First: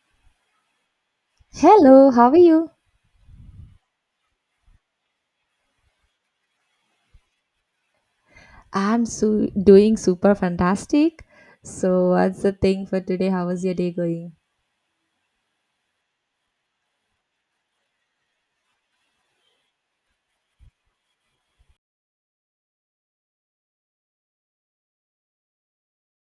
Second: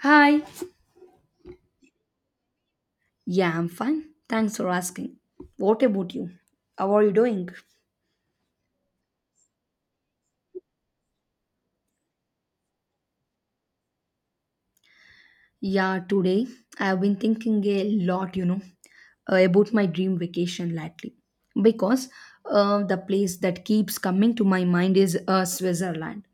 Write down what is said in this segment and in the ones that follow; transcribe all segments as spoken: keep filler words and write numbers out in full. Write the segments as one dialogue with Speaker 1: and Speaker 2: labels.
Speaker 1: Hi.
Speaker 2: Hello, how are you?
Speaker 1: Yeah, I'm fine. Thanks for asking. What about you? How are you doing?
Speaker 2: I'm su- doing super fantastic. So, what's the thing for today? How was your day going?
Speaker 1: Yeah, today I've been thinking a lot, you know, uh, about my dream vacation lately. Because uh, the place that keeps coming to my mind is uh, Switzerland.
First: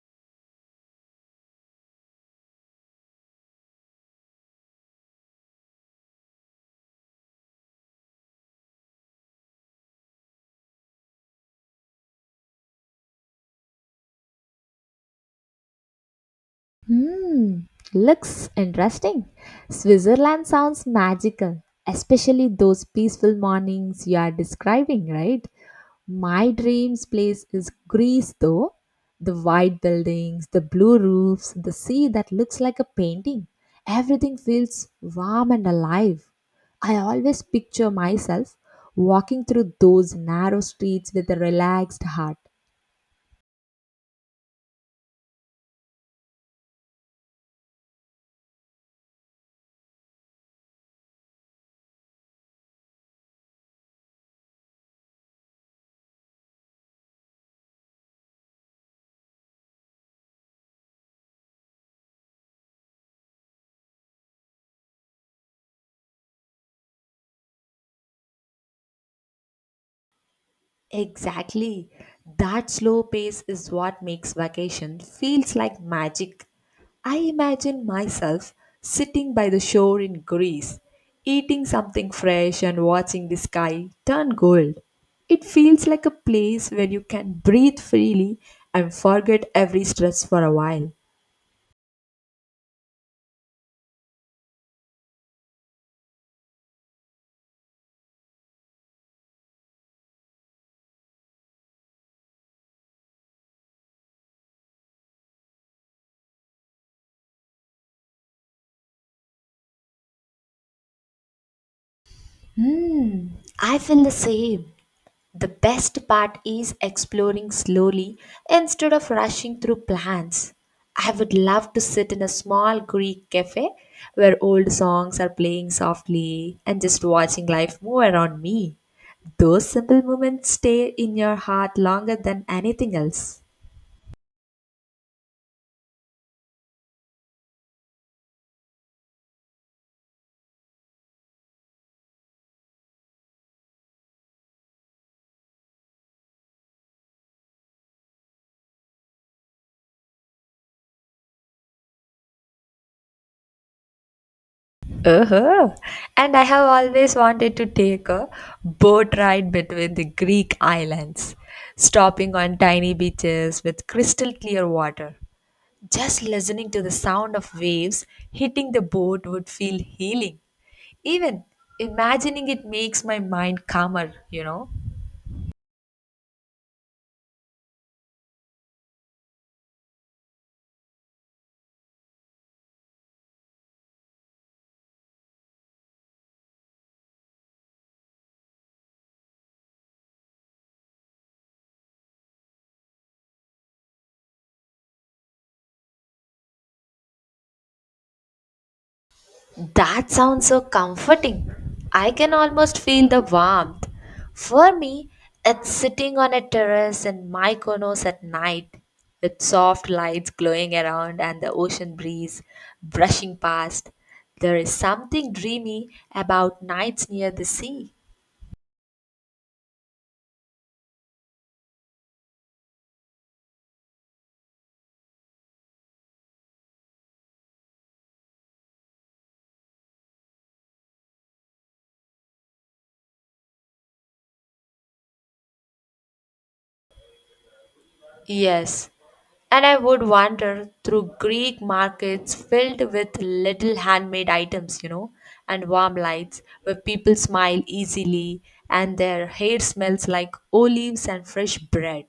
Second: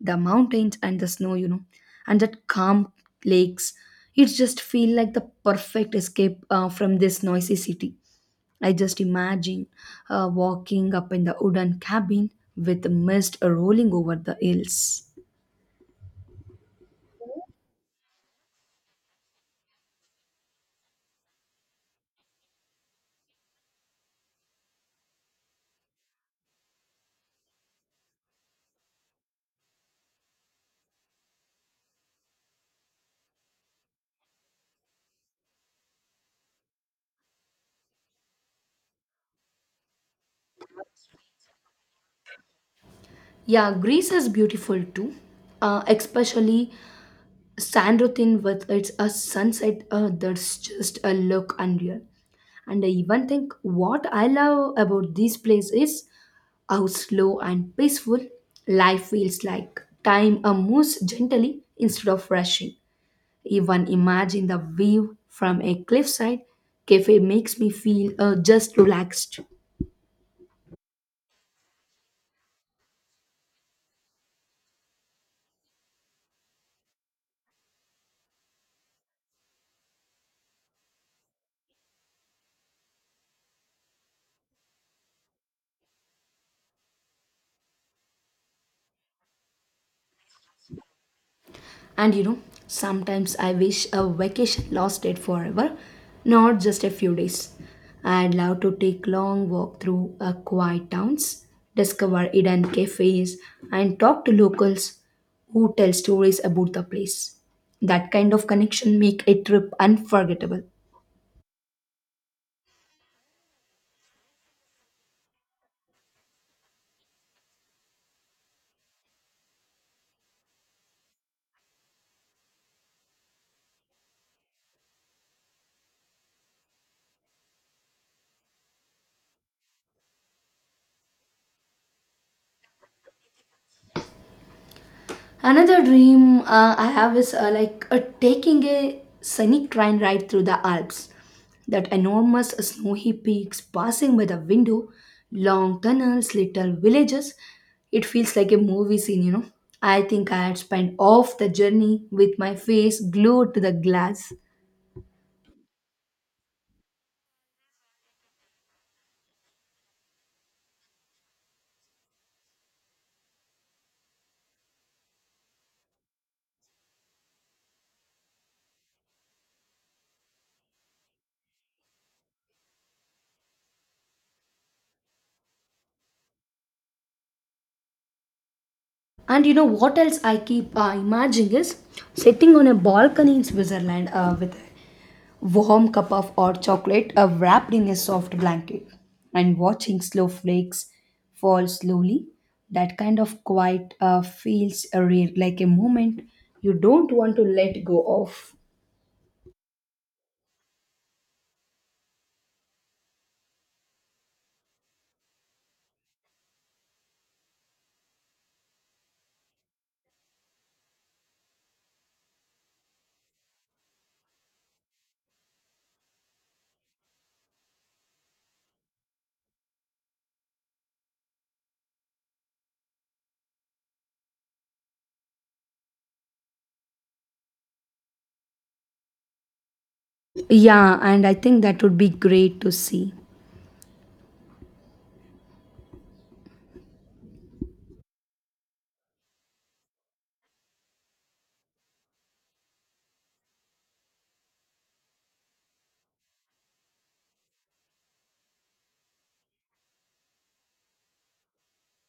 Speaker 1: The mountains and the snow, you know, and that calm lakes. It just feel like the perfect escape uh, from this noisy city. I just imagine her walking up in the wooden cabin with mist rolling over the hills.
Speaker 2: Hmm, looks interesting. Switzerland sounds magical, especially those peaceful mornings you are describing, right? My dream's place is Greece, though. The white buildings, the blue roofs, the sea that looks like a painting. Everything feels warm and alive. I always picture myself walking through those narrow streets with a relaxed heart.
Speaker 1: Yeah, Greece is beautiful too, uh, especially Sandrothin with its uh, sunset uh, that's just a look unreal. And I even think what I love about this place is how slow and peaceful life feels like. Time uh, moves gently instead of rushing. Even imagine the view from a cliffside cafe makes me feel uh, just relaxed.
Speaker 2: Exactly. That slow pace is what makes vacation feels like magic. I imagine myself sitting by the shore in Greece, eating something fresh and watching the sky turn gold. It feels like a place where you can breathe freely and forget every stress for a while.
Speaker 1: And you know, sometimes I wish a vacation lasted forever, not just a few days. I'd love to take long walk through uh, quiet towns, discover hidden cafes, and talk to locals who tell stories about the place. That kind of connection make a trip unforgettable.
Speaker 2: Hmm, I feel the same. The best part is exploring slowly instead of rushing through plans. I would love to sit in a small Greek cafe where old songs are playing softly and just watching life move around me. Those simple moments stay in your heart longer than anything else.
Speaker 1: Another dream uh, I have is uh, like uh, taking a scenic train ride through the Alps. That enormous snowy peaks passing by the window, long tunnels, little villages. It feels like a movie scene, you know. I think I had spent off the journey with my face glued to the glass.
Speaker 2: Uh-huh. And I have always wanted to take a boat ride between the Greek islands, stopping on tiny beaches with crystal clear water. Just listening to the sound of waves hitting the boat would feel healing. Even imagining it makes my mind calmer, you know.
Speaker 1: And you know what else I keep uh, imagining is sitting on a balcony in Switzerland uh, with warm cup of hot chocolate uh, wrapped in a soft blanket and watching snowflakes fall slowly that kind of quiet uh, feels a real like a moment you don't want to let go of.
Speaker 2: That sounds so comforting. I can almost feel the warmth. For me, it's sitting on a terrace in Mykonos at night with soft lights glowing around and the ocean breeze brushing past. There is something dreamy about nights near the sea.
Speaker 1: Yeah, and I think that would be great to see.
Speaker 2: Yes, and I would wander through Greek markets filled with little handmade items, you know, and warm lights where people smile easily and their hair smells like olives and fresh bread.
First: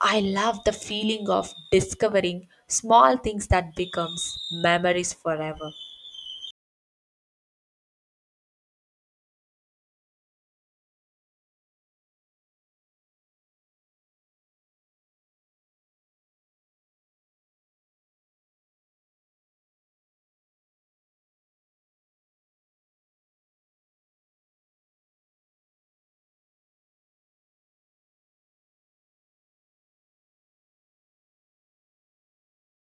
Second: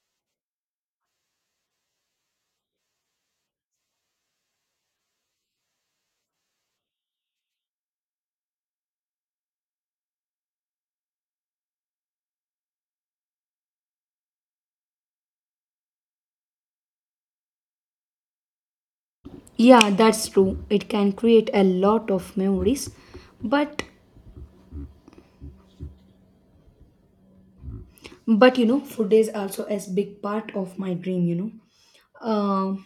Speaker 2: I love the feeling of discovering small things that becomes memories forever.
Speaker 1: Yeah, that's true, it can create a lot of memories, but but you know, food is also a big part of my dream, you know um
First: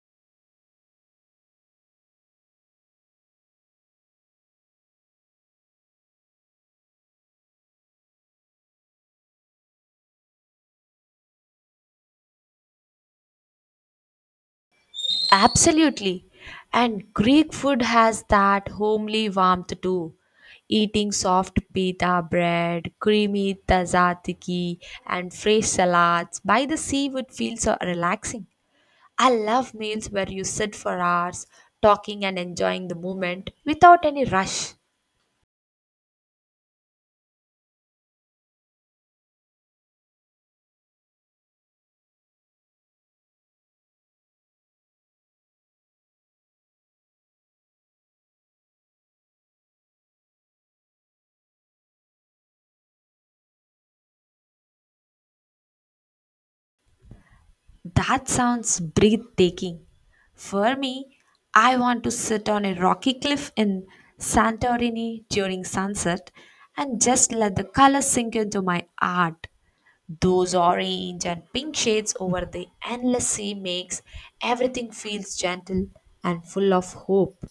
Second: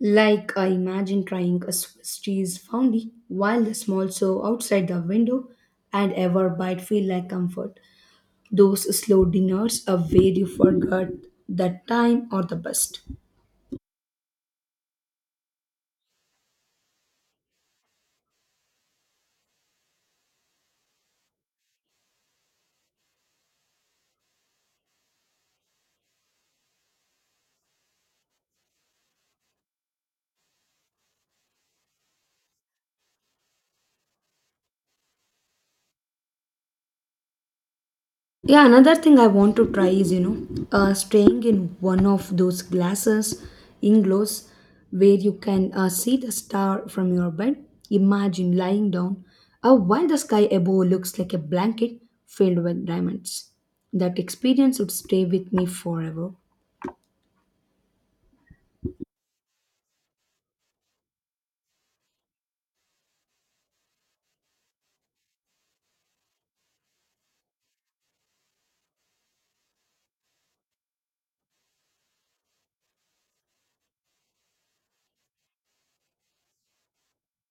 Speaker 1: Like, I imagine trying a Swiss cheese fondue while the small show outside the window and ever bite feel like comfort. Those slow dinners are where you forgot that time or the best.
Speaker 2: Absolutely. And Greek food has that homely warmth too. Eating soft pita bread, creamy tzatziki, and fresh salads by the sea would feel so relaxing. I love meals where you sit for hours talking and enjoying the moment without any rush.
Speaker 1: Yeah, another thing I want to try is, you know, uh, staying in one of those glasses, inglows, where you can uh, see the star from your bed. Imagine lying down uh, while the sky above looks like a blanket filled with diamonds. That experience would stay with me forever.
Speaker 2: That sounds breathtaking. For me, I want to sit on a rocky cliff in Santorini during sunset and just let the colors sink into my art. Those orange and pink shades over the endless sea makes everything feels gentle and full of hope.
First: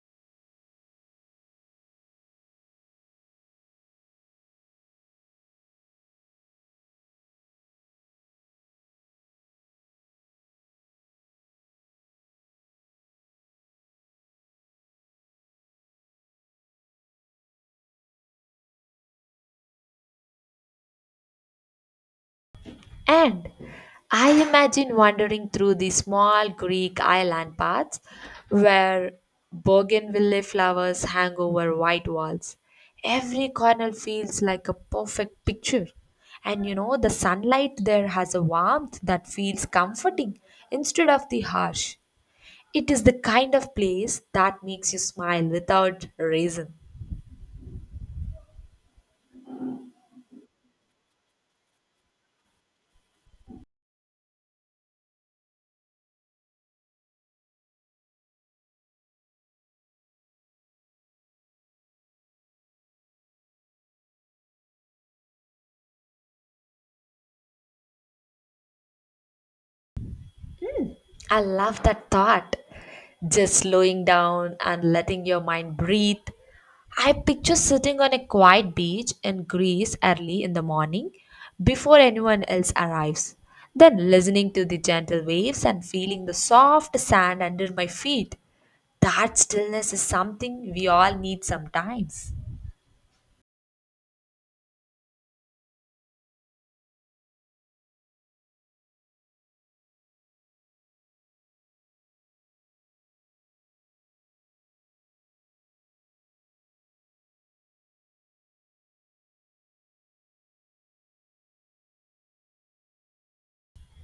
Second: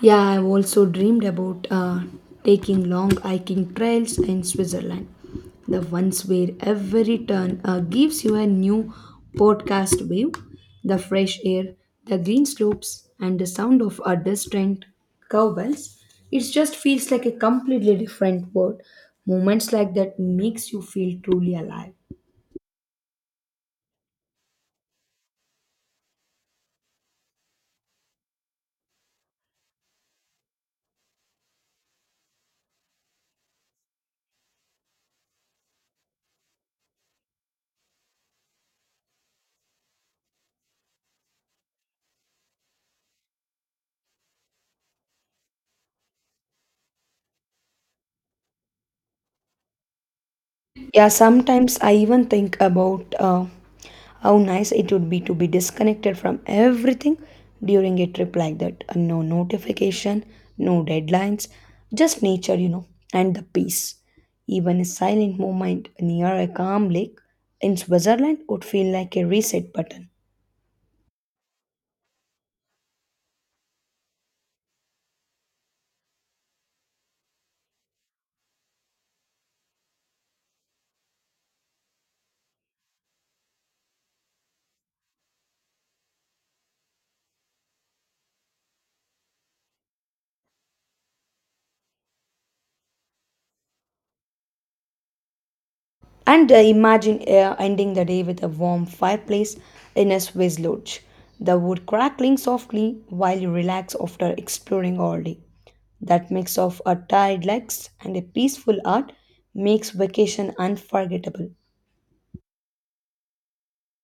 Speaker 1: Yeah, I've also dreamed about uh, taking long hiking trails in Switzerland. The ones where every turn uh, gives you a new podcast view, the fresh air, the green slopes, and the sound of a distant cowbells. It just feels like a completely different world. Moments like that makes you feel truly alive.
Speaker 2: And I imagine wandering through the small Greek island paths where bougainvillea flowers hang over white walls. Every corner feels like a perfect picture. And you know, the sunlight there has a warmth that feels comforting instead of the harsh. It is the kind of place that makes you smile without reason.
Speaker 1: Yeah, sometimes I even think about uh, how nice it would be to be disconnected from everything during a trip like that. Uh, No notification, no deadlines, just nature, you know, and the peace. Even a silent moment near a calm lake in Switzerland would feel like a reset button.
Speaker 2: I love that thought. Just slowing down and letting your mind breathe. I picture sitting on a quiet beach in Greece early in the morning before anyone else arrives, then listening to the gentle waves and feeling the soft sand under my feet. That stillness is something we all need sometimes.
Speaker 1: And uh, imagine uh, ending the day with a warm fireplace in a Swiss lodge, the wood crackling softly while you relax after exploring all day. That mix of a tired legs and a peaceful heart makes vacation unforgettable.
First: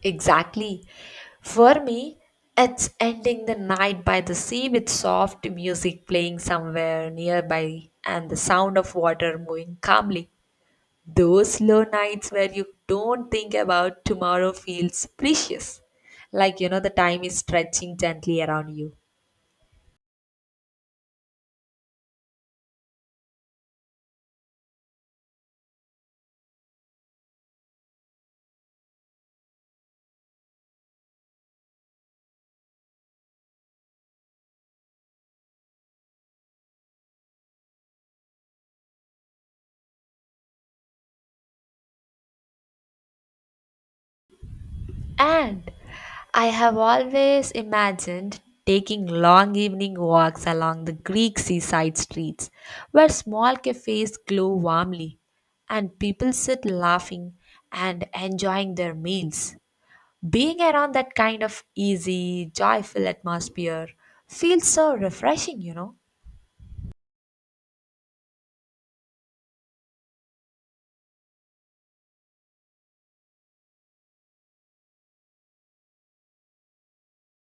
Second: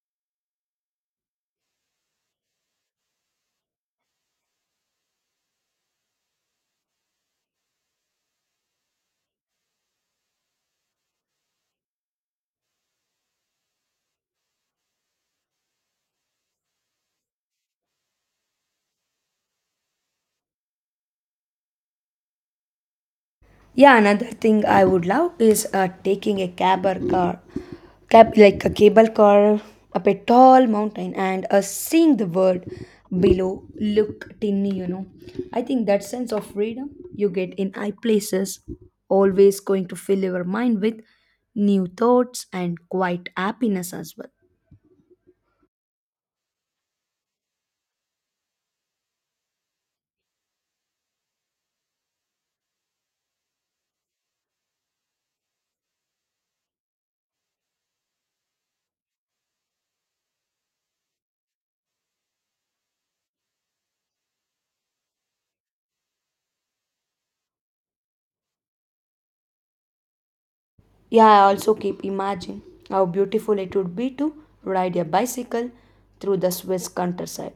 Speaker 2: Exactly. For me, it's ending the night by the sea with soft music playing somewhere nearby and the sound of water moving calmly. Those slow nights where you don't think about tomorrow feels precious. Like, you know, the time is stretching gently around you.
Speaker 1: Yeah, another thing I would love is uh, taking a cab or car, cab like a cable car up a tall mountain and uh, seeing the world below look tiny, you know. I think that sense of freedom you get in high places always going to fill your mind with new thoughts and quiet happiness as well.
Speaker 2: And I have always imagined taking long evening walks along the Greek seaside streets where small cafes glow warmly and people sit laughing and enjoying their meals. Being around that kind of easy, joyful atmosphere feels so refreshing, you know.
Speaker 1: Yeah, I also keep imagining how beautiful it would be to ride a bicycle through the Swiss countryside,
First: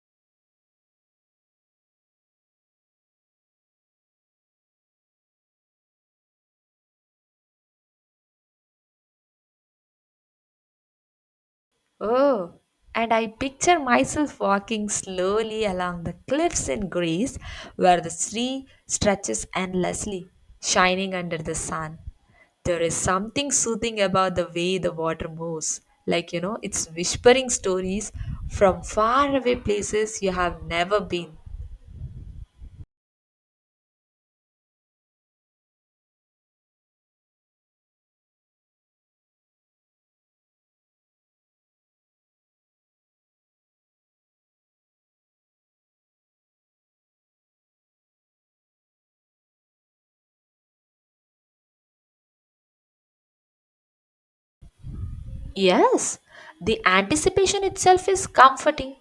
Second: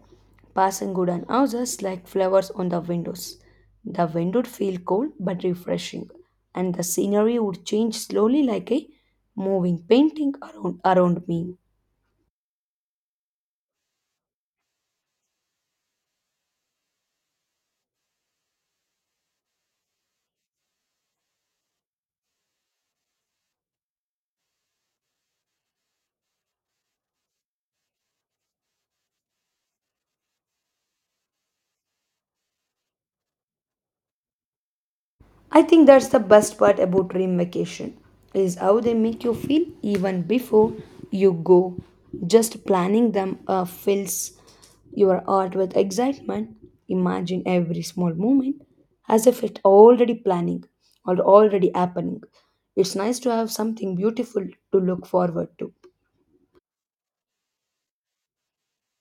Speaker 1: passing wooden houses like flowers on the windows. The wind would feel cold but refreshing, and the scenery would change slowly like a moving painting around, around me.
Speaker 2: Oh, and I picture myself walking slowly along the cliffs in Greece where the sea stretches endlessly, shining under the sun. There is something soothing about the way the water moves. Like, you know, it's whispering stories from faraway places you have never been.
Speaker 1: I think that's the best part about dream vacation is how they make you feel even before you go. Just planning them uh, fills your heart with excitement. Imagine every small moment as if it already planning or already happening. It's nice to have something beautiful to look forward to.
Speaker 2: Yes, the anticipation itself is comforting.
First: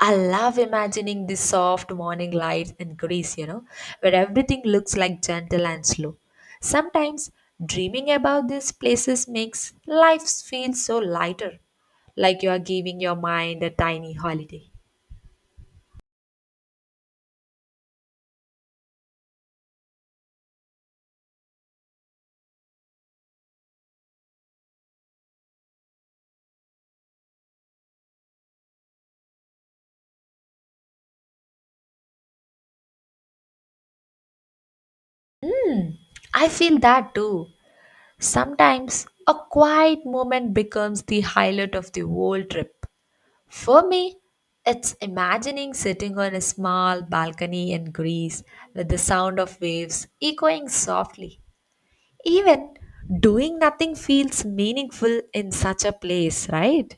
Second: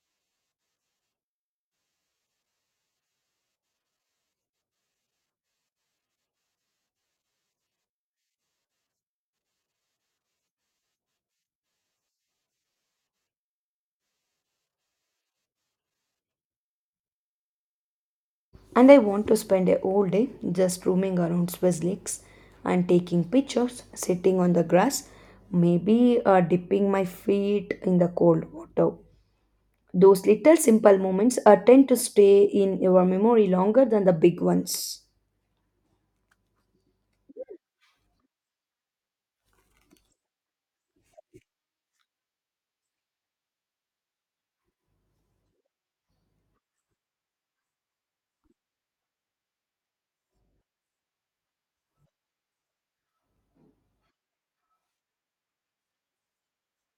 Speaker 2: I love imagining the soft morning light in Greece, you know, where everything looks like gentle and slow. Sometimes dreaming about these places makes life feel so lighter, like you are giving your mind a tiny holiday.
Speaker 1: And I want to spend a whole day just roaming around Swiss lakes and taking pictures, sitting on the grass, maybe uh, dipping my feet in the cold water. Those little simple moments uh, tend to stay in your memory longer than the big ones.
Speaker 2: I feel that too. Sometimes a quiet moment becomes the highlight of the whole trip. For me, it's imagining sitting on a small balcony in Greece with the sound of waves echoing softly. Even doing nothing feels meaningful in such a place, right?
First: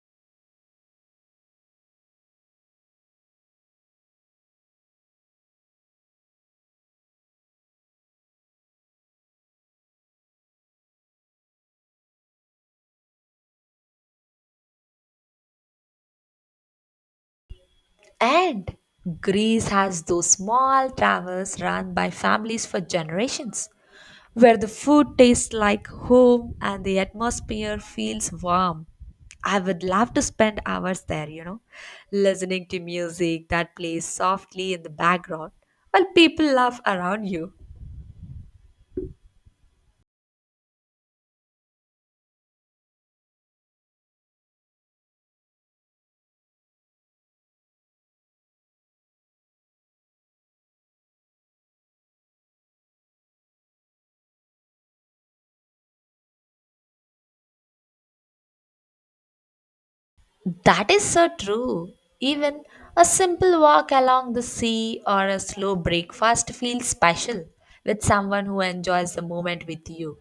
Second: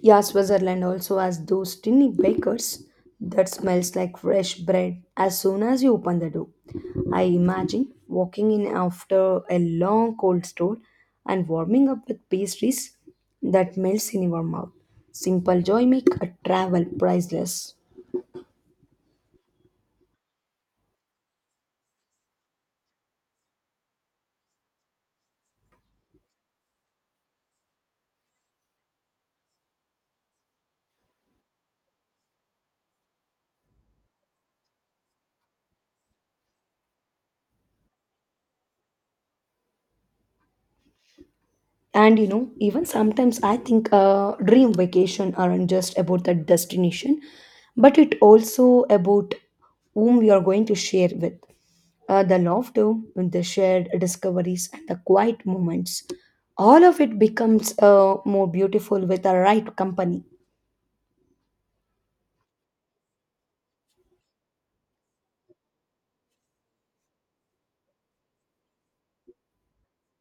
Speaker 1: Yeah, Switzerland also has those tiny bakers that smells like fresh bread as soon as you open the door. I imagine walking in after a long cold store and warming up with pastries that melts in your mouth. Simple joy make a travel priceless.
Speaker 2: And Greece has those small travels run by families for generations, where the food tastes like home and the atmosphere feels warm. I would love to spend hours there, you know, listening to music that plays softly in the background while people laugh around you.
Speaker 1: And you know, even sometimes I think uh, dream vacation aren't just about the destination, but it also about whom we are going to share with. Uh, the laughter, the shared discoveries, and the quiet moments. All of it becomes uh, more beautiful with the right company.
Speaker 2: That is so true. Even a simple walk along the sea or a slow breakfast feels special with someone who enjoys the moment with you.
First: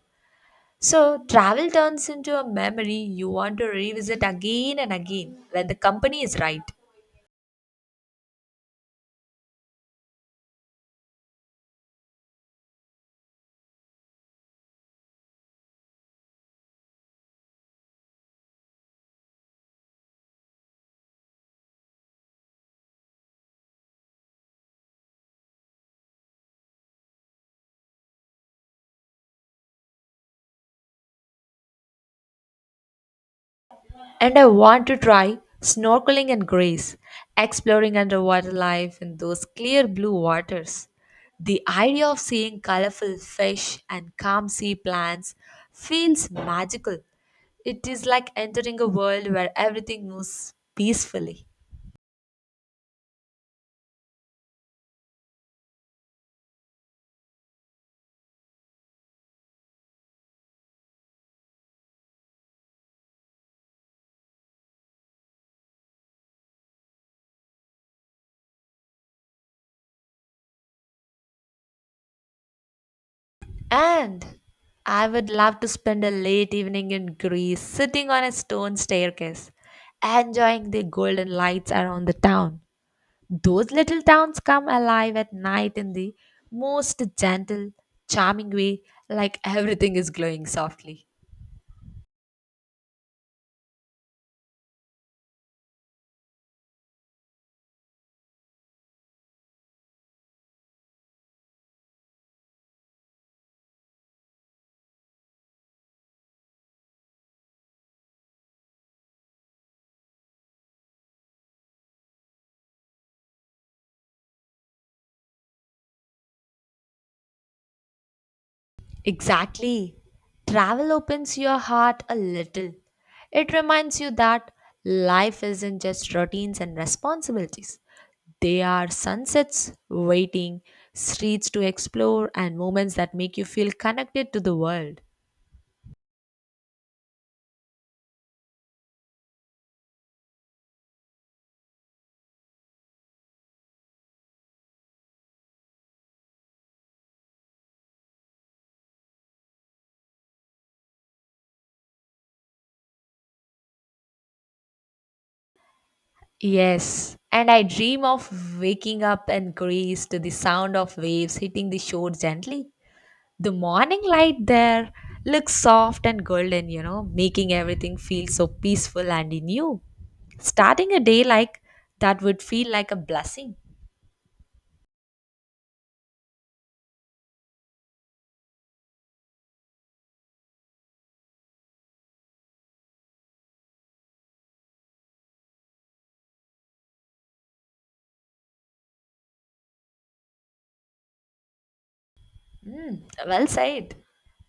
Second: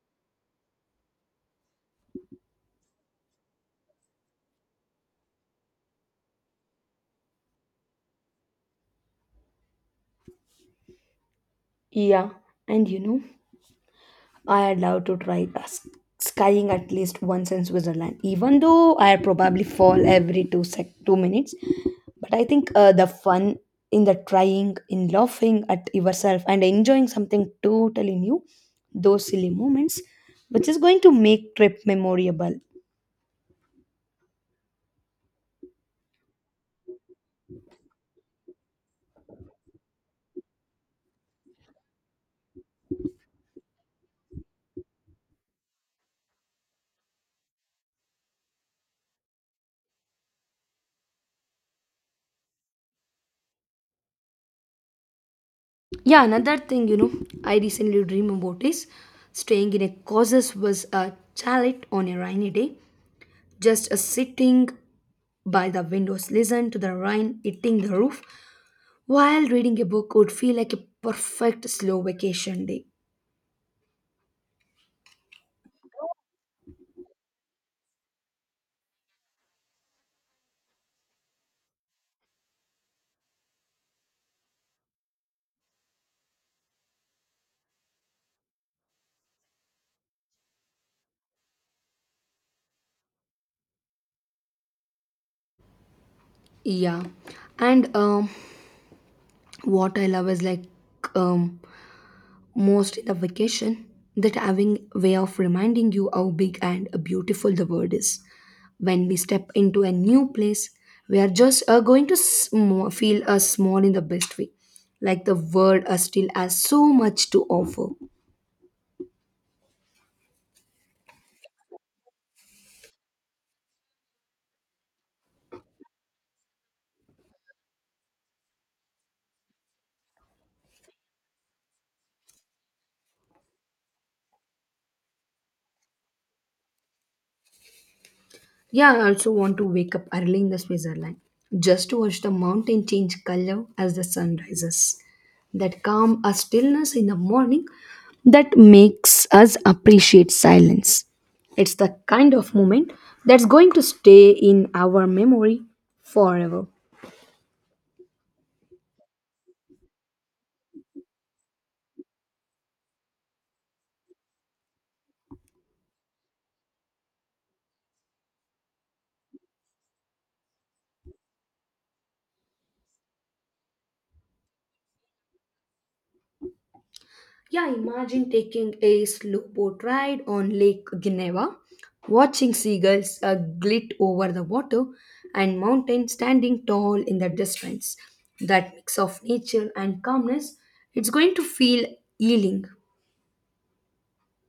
Speaker 2: So, travel turns into a memory you want to revisit again and again when the company is right.
Speaker 1: Yeah, and you know, I'd love to try uh, s- skiing at least once in Switzerland, even though I probably fall every two sec two minutes. But I think uh, the fun in the trying, in laughing at yourself, and enjoying something totally new, those silly moments, which is going to make trip memorable.
Speaker 2: And I want to try snorkeling in Greece, exploring underwater life in those clear blue waters. The idea of seeing colorful fish and calm sea plants feels magical. It is like entering a world where everything moves peacefully.
Speaker 1: Yeah, another thing you know, I recently dream about is staying in a causes was a chalet on a rainy day, just a sitting by the windows, listen to the rain hitting the roof, while reading a book would feel like a perfect slow vacation day.
Speaker 2: And I would love to spend a late evening in Greece sitting on a stone staircase, enjoying the golden lights around the town. Those little towns come alive at night in the most gentle, charming way, like everything is glowing softly.
Speaker 1: Yeah, and um, what I love is like um, most in the vacation that having way of reminding you how big and beautiful the world is. When we step into a new place, we are just uh, going to sm- feel uh, small in the best way, like the world uh, still has so much to offer.
Speaker 2: Exactly. Travel opens your heart a little. It reminds you that life isn't just routines and responsibilities. They are sunsets waiting, streets to explore, and moments that make you feel connected to the world.
Speaker 1: Yeah, I also want to wake up early in the Switzerland just to watch the mountain change color as the sun rises. That calm, a stillness in the morning that makes us appreciate silence. It's the kind of moment that's going to stay in our memory forever.
Speaker 2: Yes, and I dream of waking up in Greece to the sound of waves hitting the shore gently. The morning light there looks soft and golden, you know, making everything feel so peaceful and new. Starting a day like that would feel like a blessing.
Speaker 1: Yeah, imagine taking a slow boat ride on Lake Geneva, watching seagulls uh, glit over the water, and mountains standing tall in the distance. That mix of nature and calmness, it's going to feel healing.
Speaker 2: Mm, well said.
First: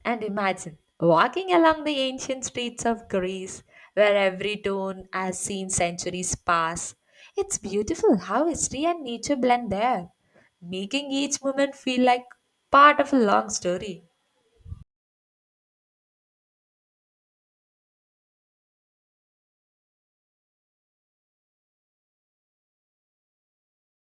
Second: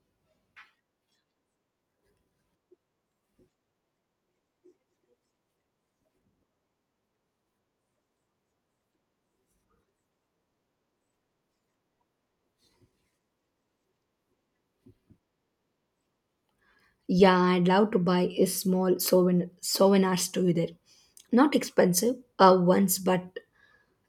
Speaker 2: And imagine walking along the ancient streets of Greece, where every tone has seen centuries pass. It's beautiful how history and nature blend there, making each moment feel like part of a long story.
Speaker 1: Yeah, I'd love to buy a small souvenir, souvenir store there. Not expensive uh, ones, but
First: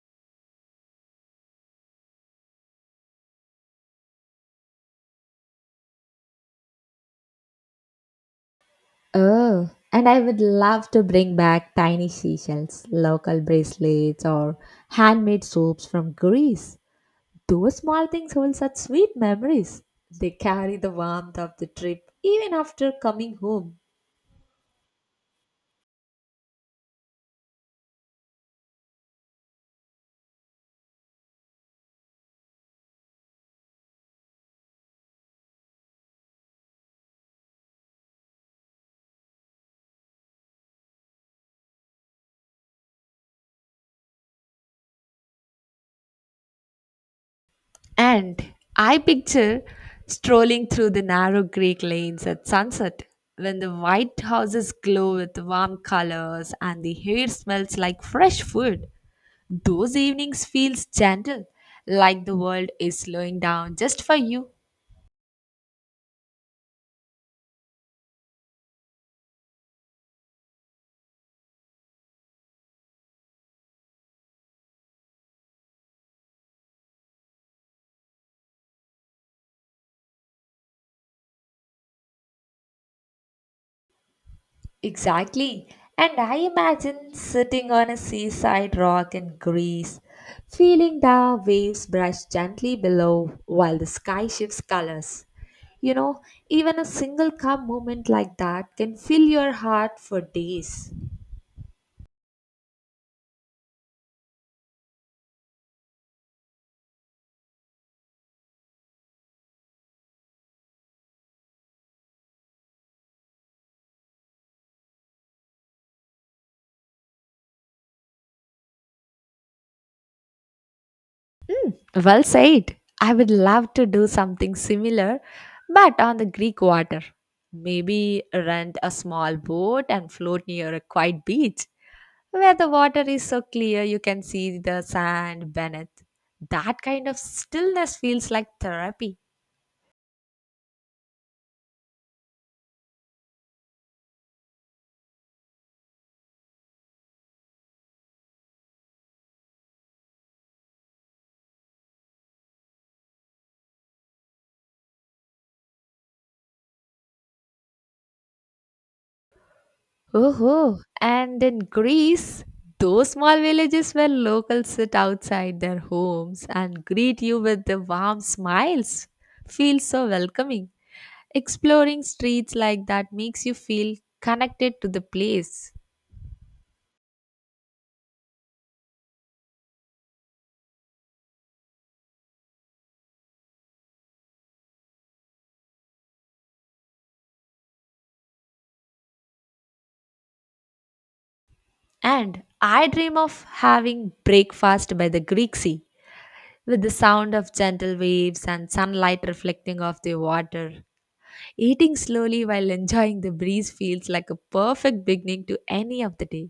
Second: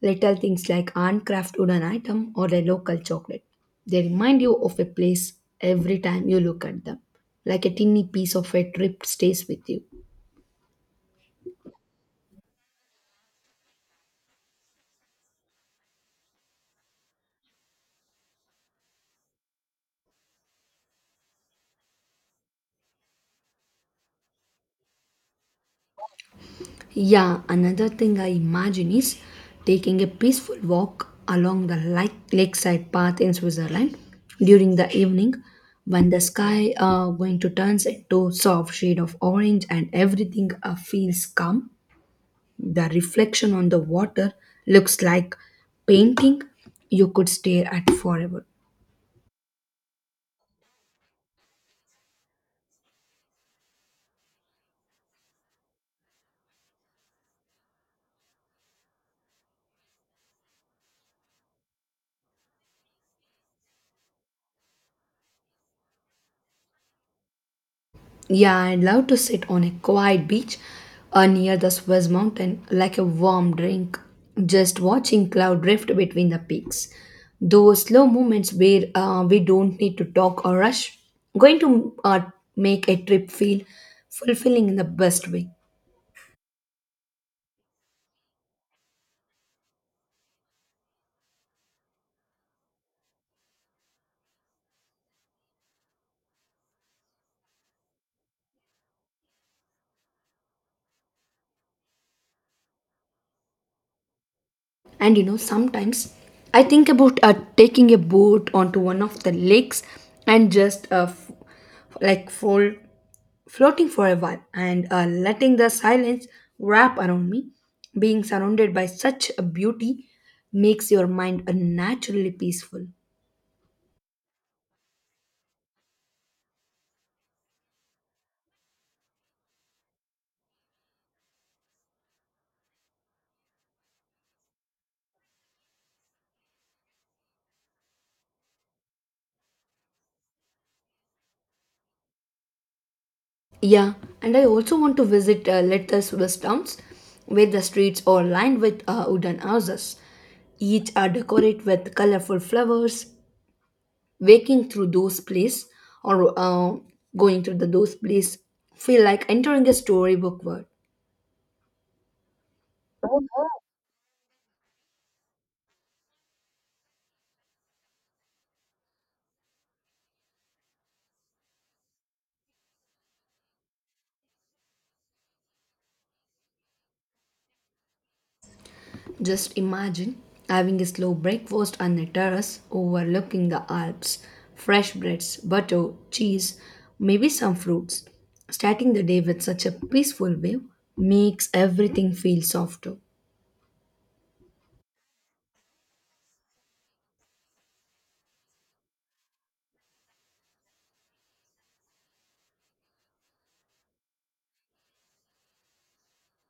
Speaker 1: little things like handcraft wooden item or a local chocolate. They remind you of a place every time you look at them. Like a tiny piece of a trip stays with
Speaker 2: Oh,
Speaker 1: you.
Speaker 2: and I would love to bring back tiny seashells, local bracelets, or handmade soaps from Greece. Those small things hold such sweet memories. They carry the warmth of the trip even after coming home.
Speaker 1: Yeah, another thing I imagine is taking a peaceful walk along the lake- lakeside path in Switzerland during the evening when the sky are going to turns into soft shade of orange and everything uh, feels calm. The reflection on the water looks like painting you could stare at forever.
Speaker 2: And I picture strolling through the narrow Greek lanes at sunset when the white houses glow with warm colors and the air smells like fresh food. Those evenings feels gentle, like the world is slowing down just for you.
Speaker 1: Yeah, I'd love to sit on a quiet beach uh, near the Swiss mountain like a warm drink, just watching cloud drift between the peaks. Those slow moments where uh, we don't need to talk or rush, going to uh, make a trip feel fulfilling in the best way.
Speaker 2: Exactly. And I imagine sitting on a seaside rock in Greece, feeling the waves brush gently below while the sky shifts colors. You know, even a single calm moment like that can fill your heart for days.
Speaker 1: And you know, sometimes I think about uh, taking a boat onto one of the lakes and just uh, f- like fall, floating for a while and uh, letting the silence wrap around me. Being surrounded by such a beauty makes your mind uh,
Speaker 2: Well
Speaker 1: naturally
Speaker 2: said.
Speaker 1: peaceful.
Speaker 2: I would love to do something similar, but on the Greek water. Maybe rent a small boat and float near a quiet beach, where the water is so clear you can see the sand beneath. That kind of stillness feels like therapy.
Speaker 1: Yeah, and I also want to visit uh, little Swiss towns where the streets are lined with uh, wooden houses. Each are decorated with colorful flowers. Waking through those place or uh, going through the those place feel like entering a storybook world.
Speaker 2: Oh, and in Greece, those small villages where locals sit outside their homes and greet you with the warm smiles feel so welcoming. Exploring streets like that makes you feel connected to the place.
Speaker 1: Just imagine having a slow breakfast on a terrace overlooking the Alps, fresh breads, butter, cheese, maybe some fruits. Starting the day with such a peaceful view makes everything feel
Speaker 2: And I
Speaker 1: softer.
Speaker 2: dream of having breakfast by the Greek sea with the sound of gentle waves and sunlight reflecting off the water. Eating slowly while enjoying the breeze feels like a perfect beginning to any of the day.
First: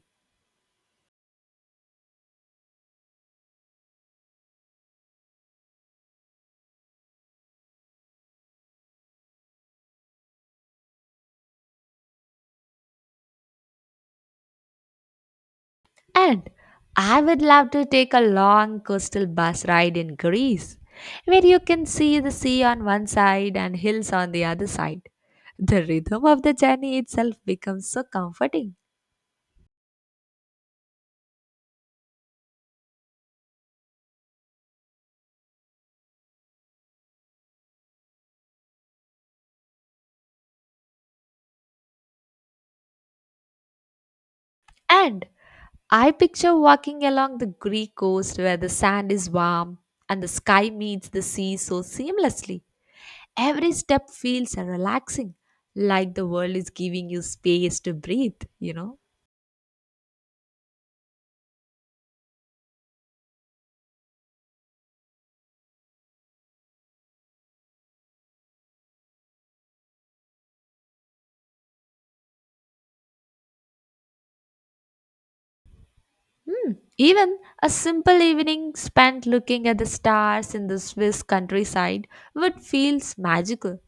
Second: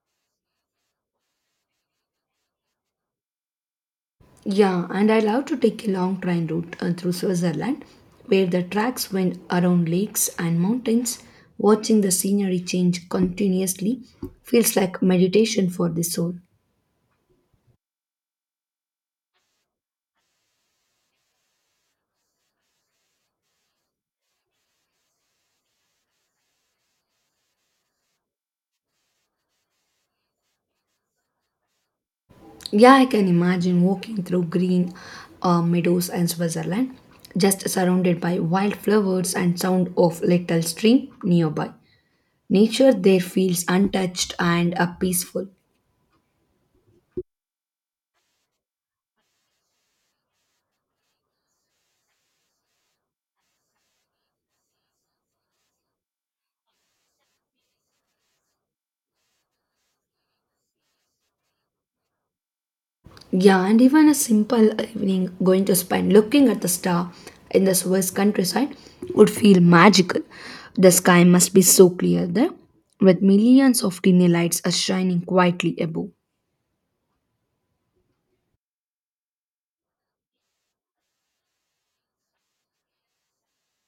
Speaker 1: Yeah, and I love to take a long train route uh, through Switzerland where the tracks went around lakes and mountains. Watching the scenery change continuously feels like meditation for the soul.
Speaker 2: And I would love to take a long coastal bus ride in Greece, where you can see the sea on one side and hills on the other side. The rhythm of the journey itself becomes so comforting.
Speaker 1: Yeah, I can imagine walking through green uh, meadows and Switzerland, just surrounded by wildflowers and sound of little stream nearby. Nature there feels untouched and uh,
Speaker 2: And
Speaker 1: peaceful.
Speaker 2: I picture walking along the Greek coast where the sand is warm and the sky meets the sea so seamlessly. Every step feels relaxing, like the world is giving you space to breathe, you know.
Speaker 1: Yeah, and even a simple evening going to spend looking at the star in the Swiss countryside would feel magical. The sky must be so clear there, with millions of tiny lights are shining quietly above.
Speaker 2: Hmm. Even a simple evening spent looking at the stars in the Swiss countryside would feel magical.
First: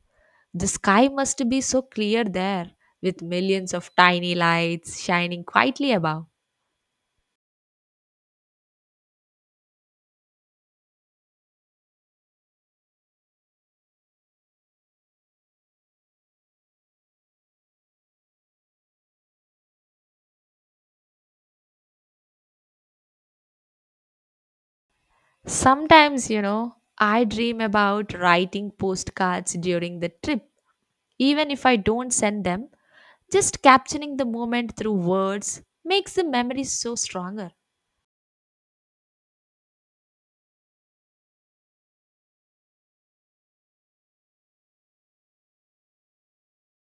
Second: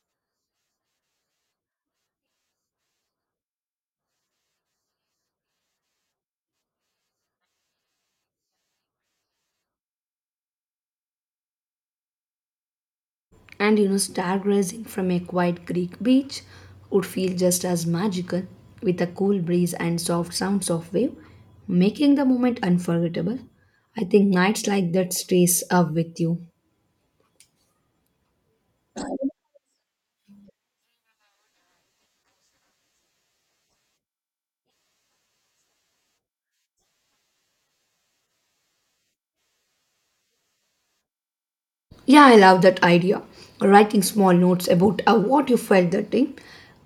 Speaker 2: The sky must be so clear there, with millions of tiny lights shining quietly above.
Speaker 1: And you know, stargazing from a quiet Greek beach would feel just as magical, with a cool breeze and soft sounds of wave, making the moment unforgettable. I think nights like that stays up with
Speaker 2: Sometimes, you
Speaker 1: you.
Speaker 2: know, I dream about writing postcards during the trip. Even if I don't send them, just capturing the moment through words makes the memory so stronger.
Speaker 1: Yeah, I love that idea. Writing small notes about uh, what you felt that day.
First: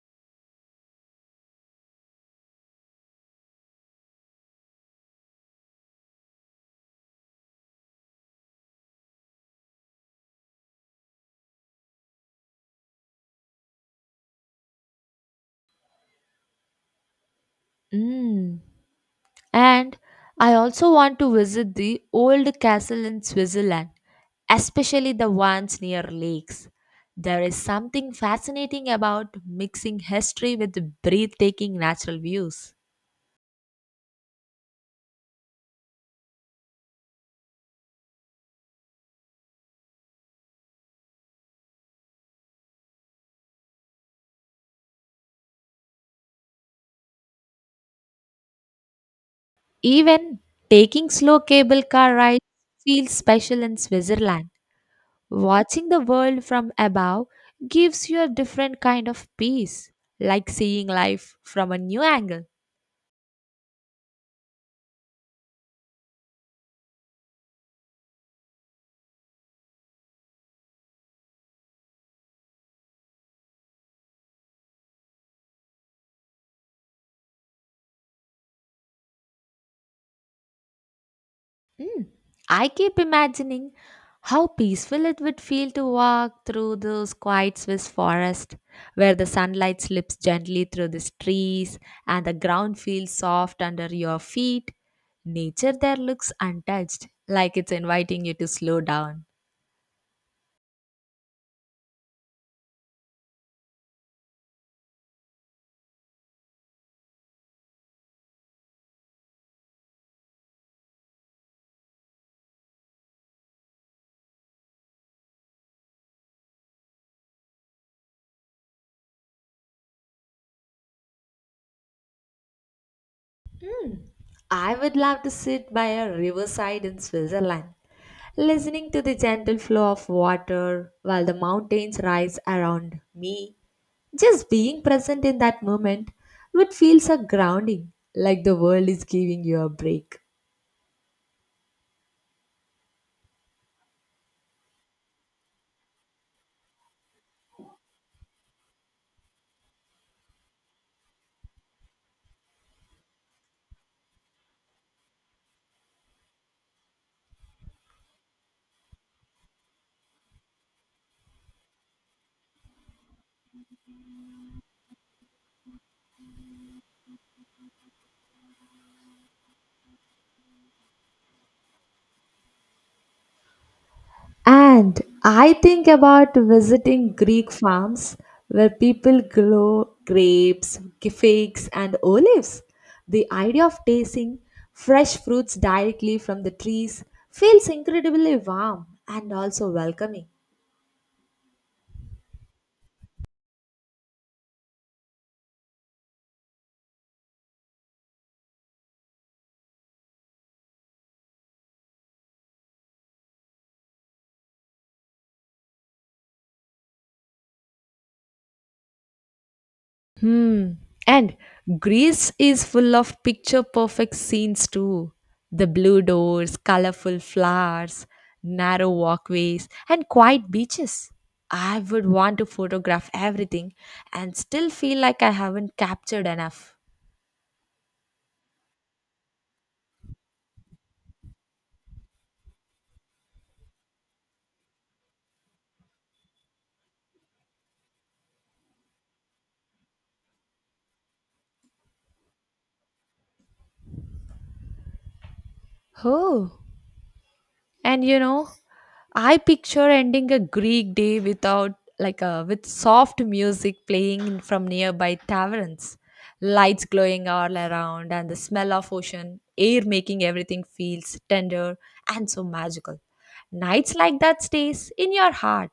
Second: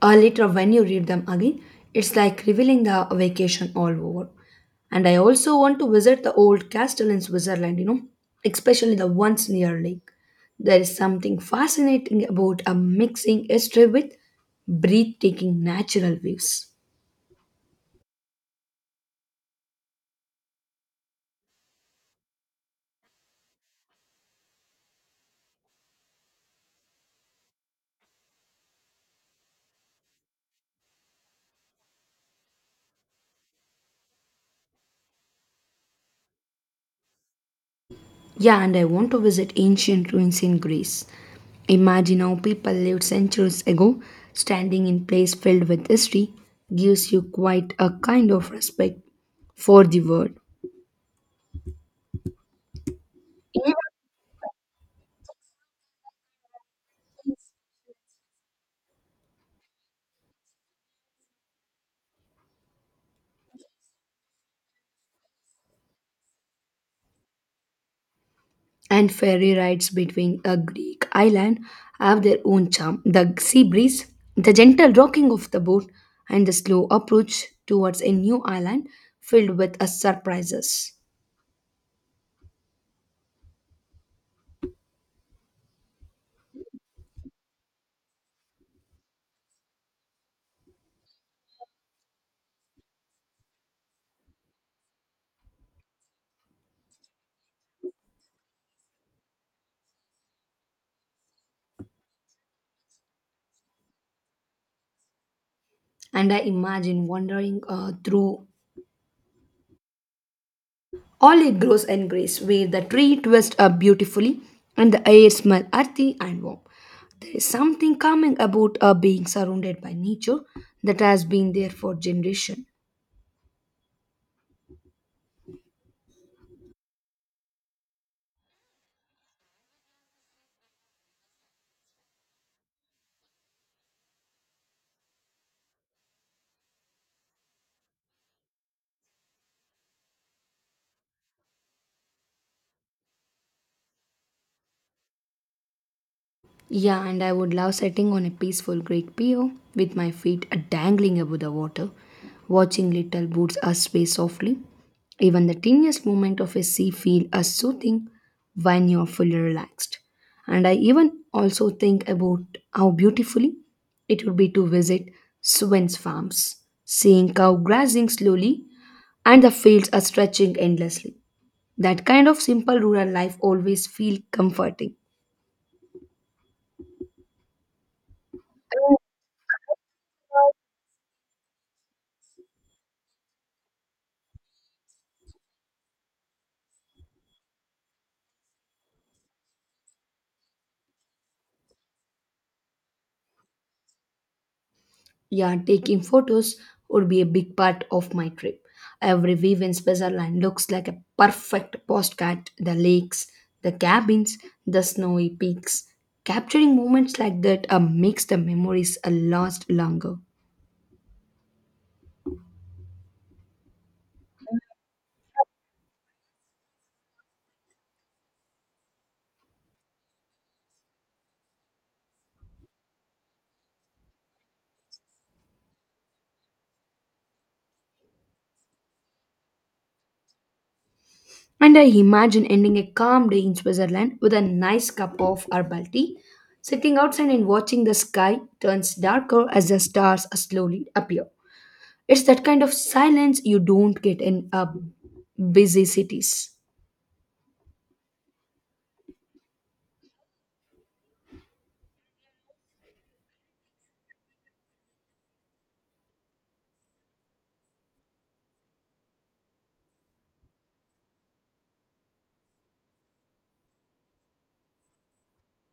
Speaker 1: Uh, later, when you read them again, it's like revealing the vacation all over. And I also want to visit the old castle in Switzerland, you know, especially the ones near lake. There is something fascinating about uh, mixing history with breathtaking natural views.
Speaker 2: Mm. And I also want to visit the old castle in Switzerland, especially the ones near lakes. There is something fascinating about mixing history with breathtaking natural views.
Speaker 1: Yeah, and I want to visit ancient ruins in Greece. Imagine how people lived centuries ago, standing in place filled with history gives you quite a kind of respect for the world.
Speaker 2: Even taking slow cable car rides feels special in Switzerland. Watching the world from above gives you a different kind of peace, like seeing life from a new angle.
Speaker 1: And ferry rides between a Greek island have their own charm. The sea breeze, the gentle rocking of the boat, and the slow approach towards a new island filled with uh, surprises.
Speaker 2: Mm, I keep imagining how peaceful it would feel to walk through those quiet Swiss forests where the sunlight slips gently through the trees and the ground feels soft under your feet. Nature there looks untouched, like it's inviting you to slow down.
Speaker 1: And I imagine wandering uh, through olive grows in Greece, where the tree twists up beautifully and the air smells earthy and warm. There is something calming about uh, being surrounded by nature that has been there for generations.
Speaker 2: I would love to sit by a riverside in Switzerland, listening to the gentle flow of water while the mountains rise around me. Just being present in that moment would feel so grounding, like the world is giving you a break.
Speaker 1: Yeah, and I would love sitting on a peaceful Greek pier with my feet dangling above the water, watching little boats uh, sway softly. Even the tiniest movement of a sea feel as soothing when you're fully relaxed. And I even also think about how beautifully it would be to visit Swin's farms, seeing cow grazing slowly and the fields are stretching endlessly. That kind of simple rural life always feels comforting.
Speaker 2: And I think about visiting Greek farms where people grow grapes, figs, and olives. The idea of tasting fresh fruits directly from the trees feels incredibly warm and also welcoming.
Speaker 1: Yeah, taking photos would be a big part of my trip. Every view in Switzerland looks like a perfect postcard the lakes, the cabins, the snowy peaks. Capturing moments like that uh, makes the memories uh, last longer.
Speaker 2: Hmm. And Greece is full of picture perfect scenes too. The blue doors, colorful flowers, narrow walkways, and quiet beaches. I would want to photograph everything and still feel like I haven't captured enough.
Speaker 1: And I imagine ending a calm day in Switzerland with a nice cup of herbal tea, sitting outside and watching the sky turns darker as the stars uh, slowly appear. It's that kind of silence you don't get in uh, busy cities.
Speaker 2: Oh. And you know, I picture ending a Greek day without like a with soft music playing in- from nearby taverns, lights glowing all around, and the smell of ocean air making everything feels tender and so magical. Nights like that stays in your heart.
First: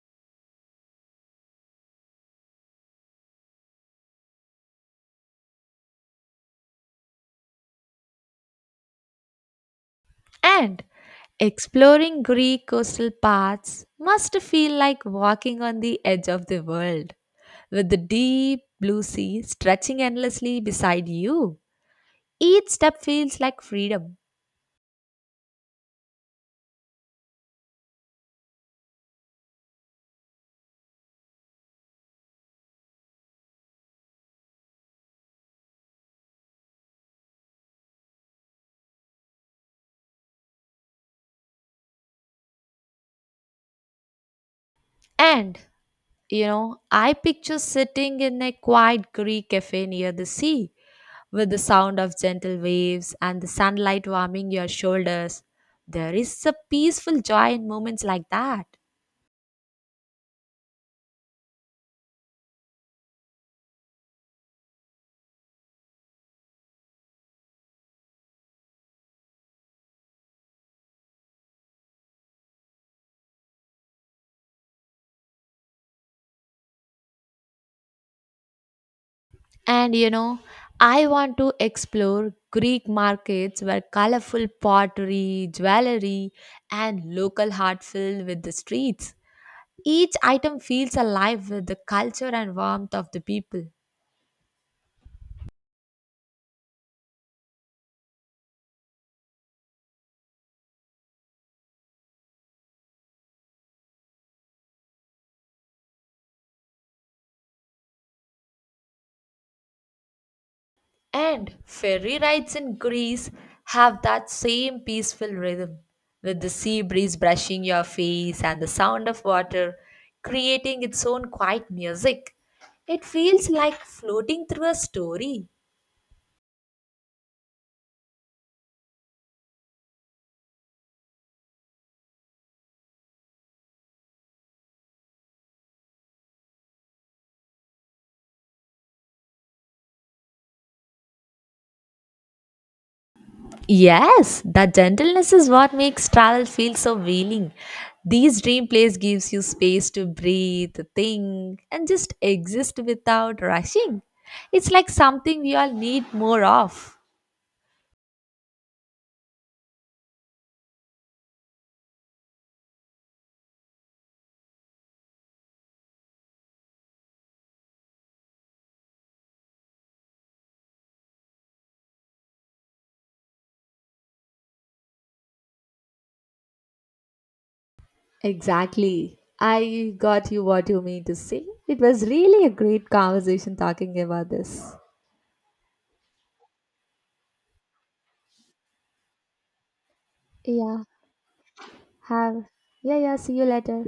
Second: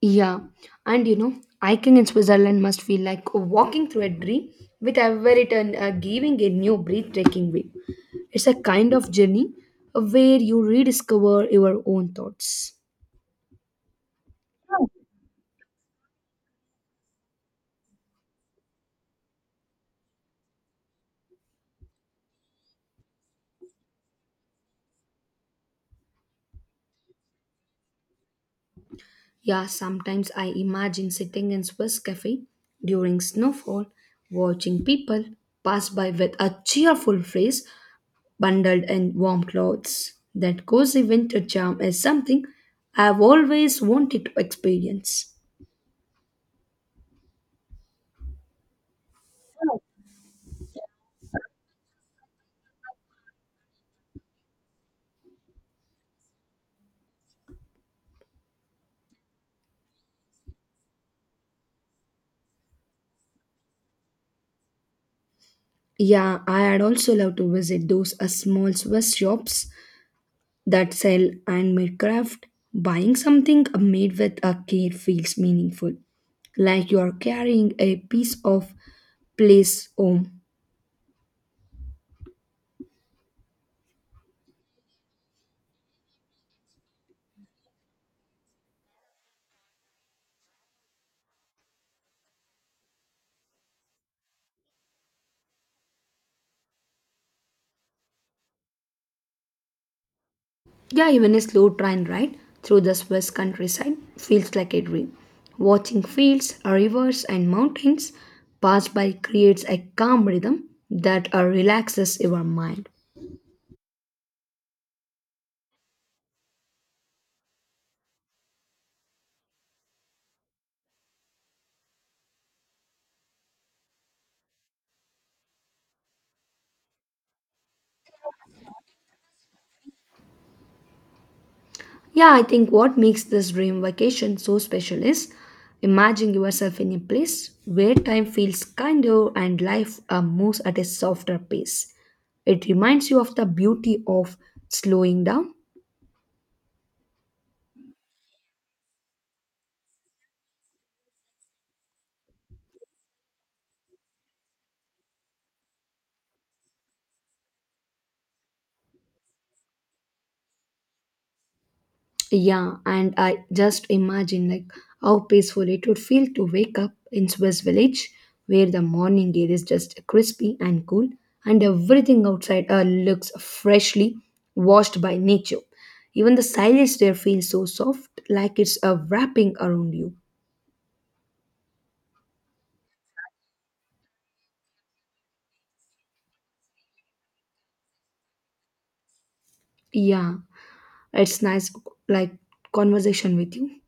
Speaker 1: Yeah, and you know, hiking in Switzerland must feel like walking through a dream with every turn uh, giving a new breathtaking way. It's a kind of journey where you
Speaker 2: And
Speaker 1: rediscover your own
Speaker 2: exploring Greek
Speaker 1: thoughts.
Speaker 2: coastal paths must feel like walking on the edge of the world, with the deep blue sea stretching endlessly beside you. Each step feels like freedom.
Speaker 1: Yeah, sometimes I imagine sitting in Swiss cafe during snowfall, watching people pass by with a cheerful face, bundled in warm clothes. That cozy winter charm is something I've always wanted to experience.
Speaker 2: And, you know, I picture sitting in a quiet Greek cafe near the sea with the sound of gentle waves and the sunlight warming your shoulders. There is a peaceful joy in moments like that.
Speaker 1: Yeah, I had also love to visit those uh, small Swiss shops that sell handmade craft. Buying something uh, made with a care feels meaningful, like you are carrying a piece of place
Speaker 2: And, you know,
Speaker 1: home.
Speaker 2: I want to explore Greek markets where colorful pottery, jewelry, and local heart fill with the streets. Each item feels alive with the culture and warmth of the people.
Speaker 1: Yeah, even a slow train ride through the Swiss countryside feels like a dream. Watching fields, rivers, and mountains pass by creates a calm rhythm that uh,
Speaker 2: And ferry
Speaker 1: relaxes your
Speaker 2: rides in
Speaker 1: mind.
Speaker 2: Greece have that same peaceful rhythm, with the sea breeze brushing your face and the sound of water creating its own quiet music. It feels like floating through a story.
Speaker 1: Yeah, I think what makes this dream vacation so special is imagine yourself in a place where time feels kinder and life uh, moves at a softer pace. It reminds you of the beauty of
Speaker 2: Yes, that
Speaker 1: slowing
Speaker 2: gentleness is
Speaker 1: down.
Speaker 2: what makes travel feel so healing. These dream place gives you space to breathe, think, and just exist without rushing. It's like something we all need more of.
Speaker 1: Yeah, and I just imagine like how peaceful it would feel to wake up in Swiss village where the morning air is just crispy and cool and everything outside uh, looks freshly washed by nature. Even the silence there feels so soft like it's uh,
Speaker 2: Exactly.
Speaker 1: wrapping
Speaker 2: I
Speaker 1: around you.
Speaker 2: got you what you mean to say. It was really a great conversation talking about this.
Speaker 1: Yeah, it's nice like conversation with you.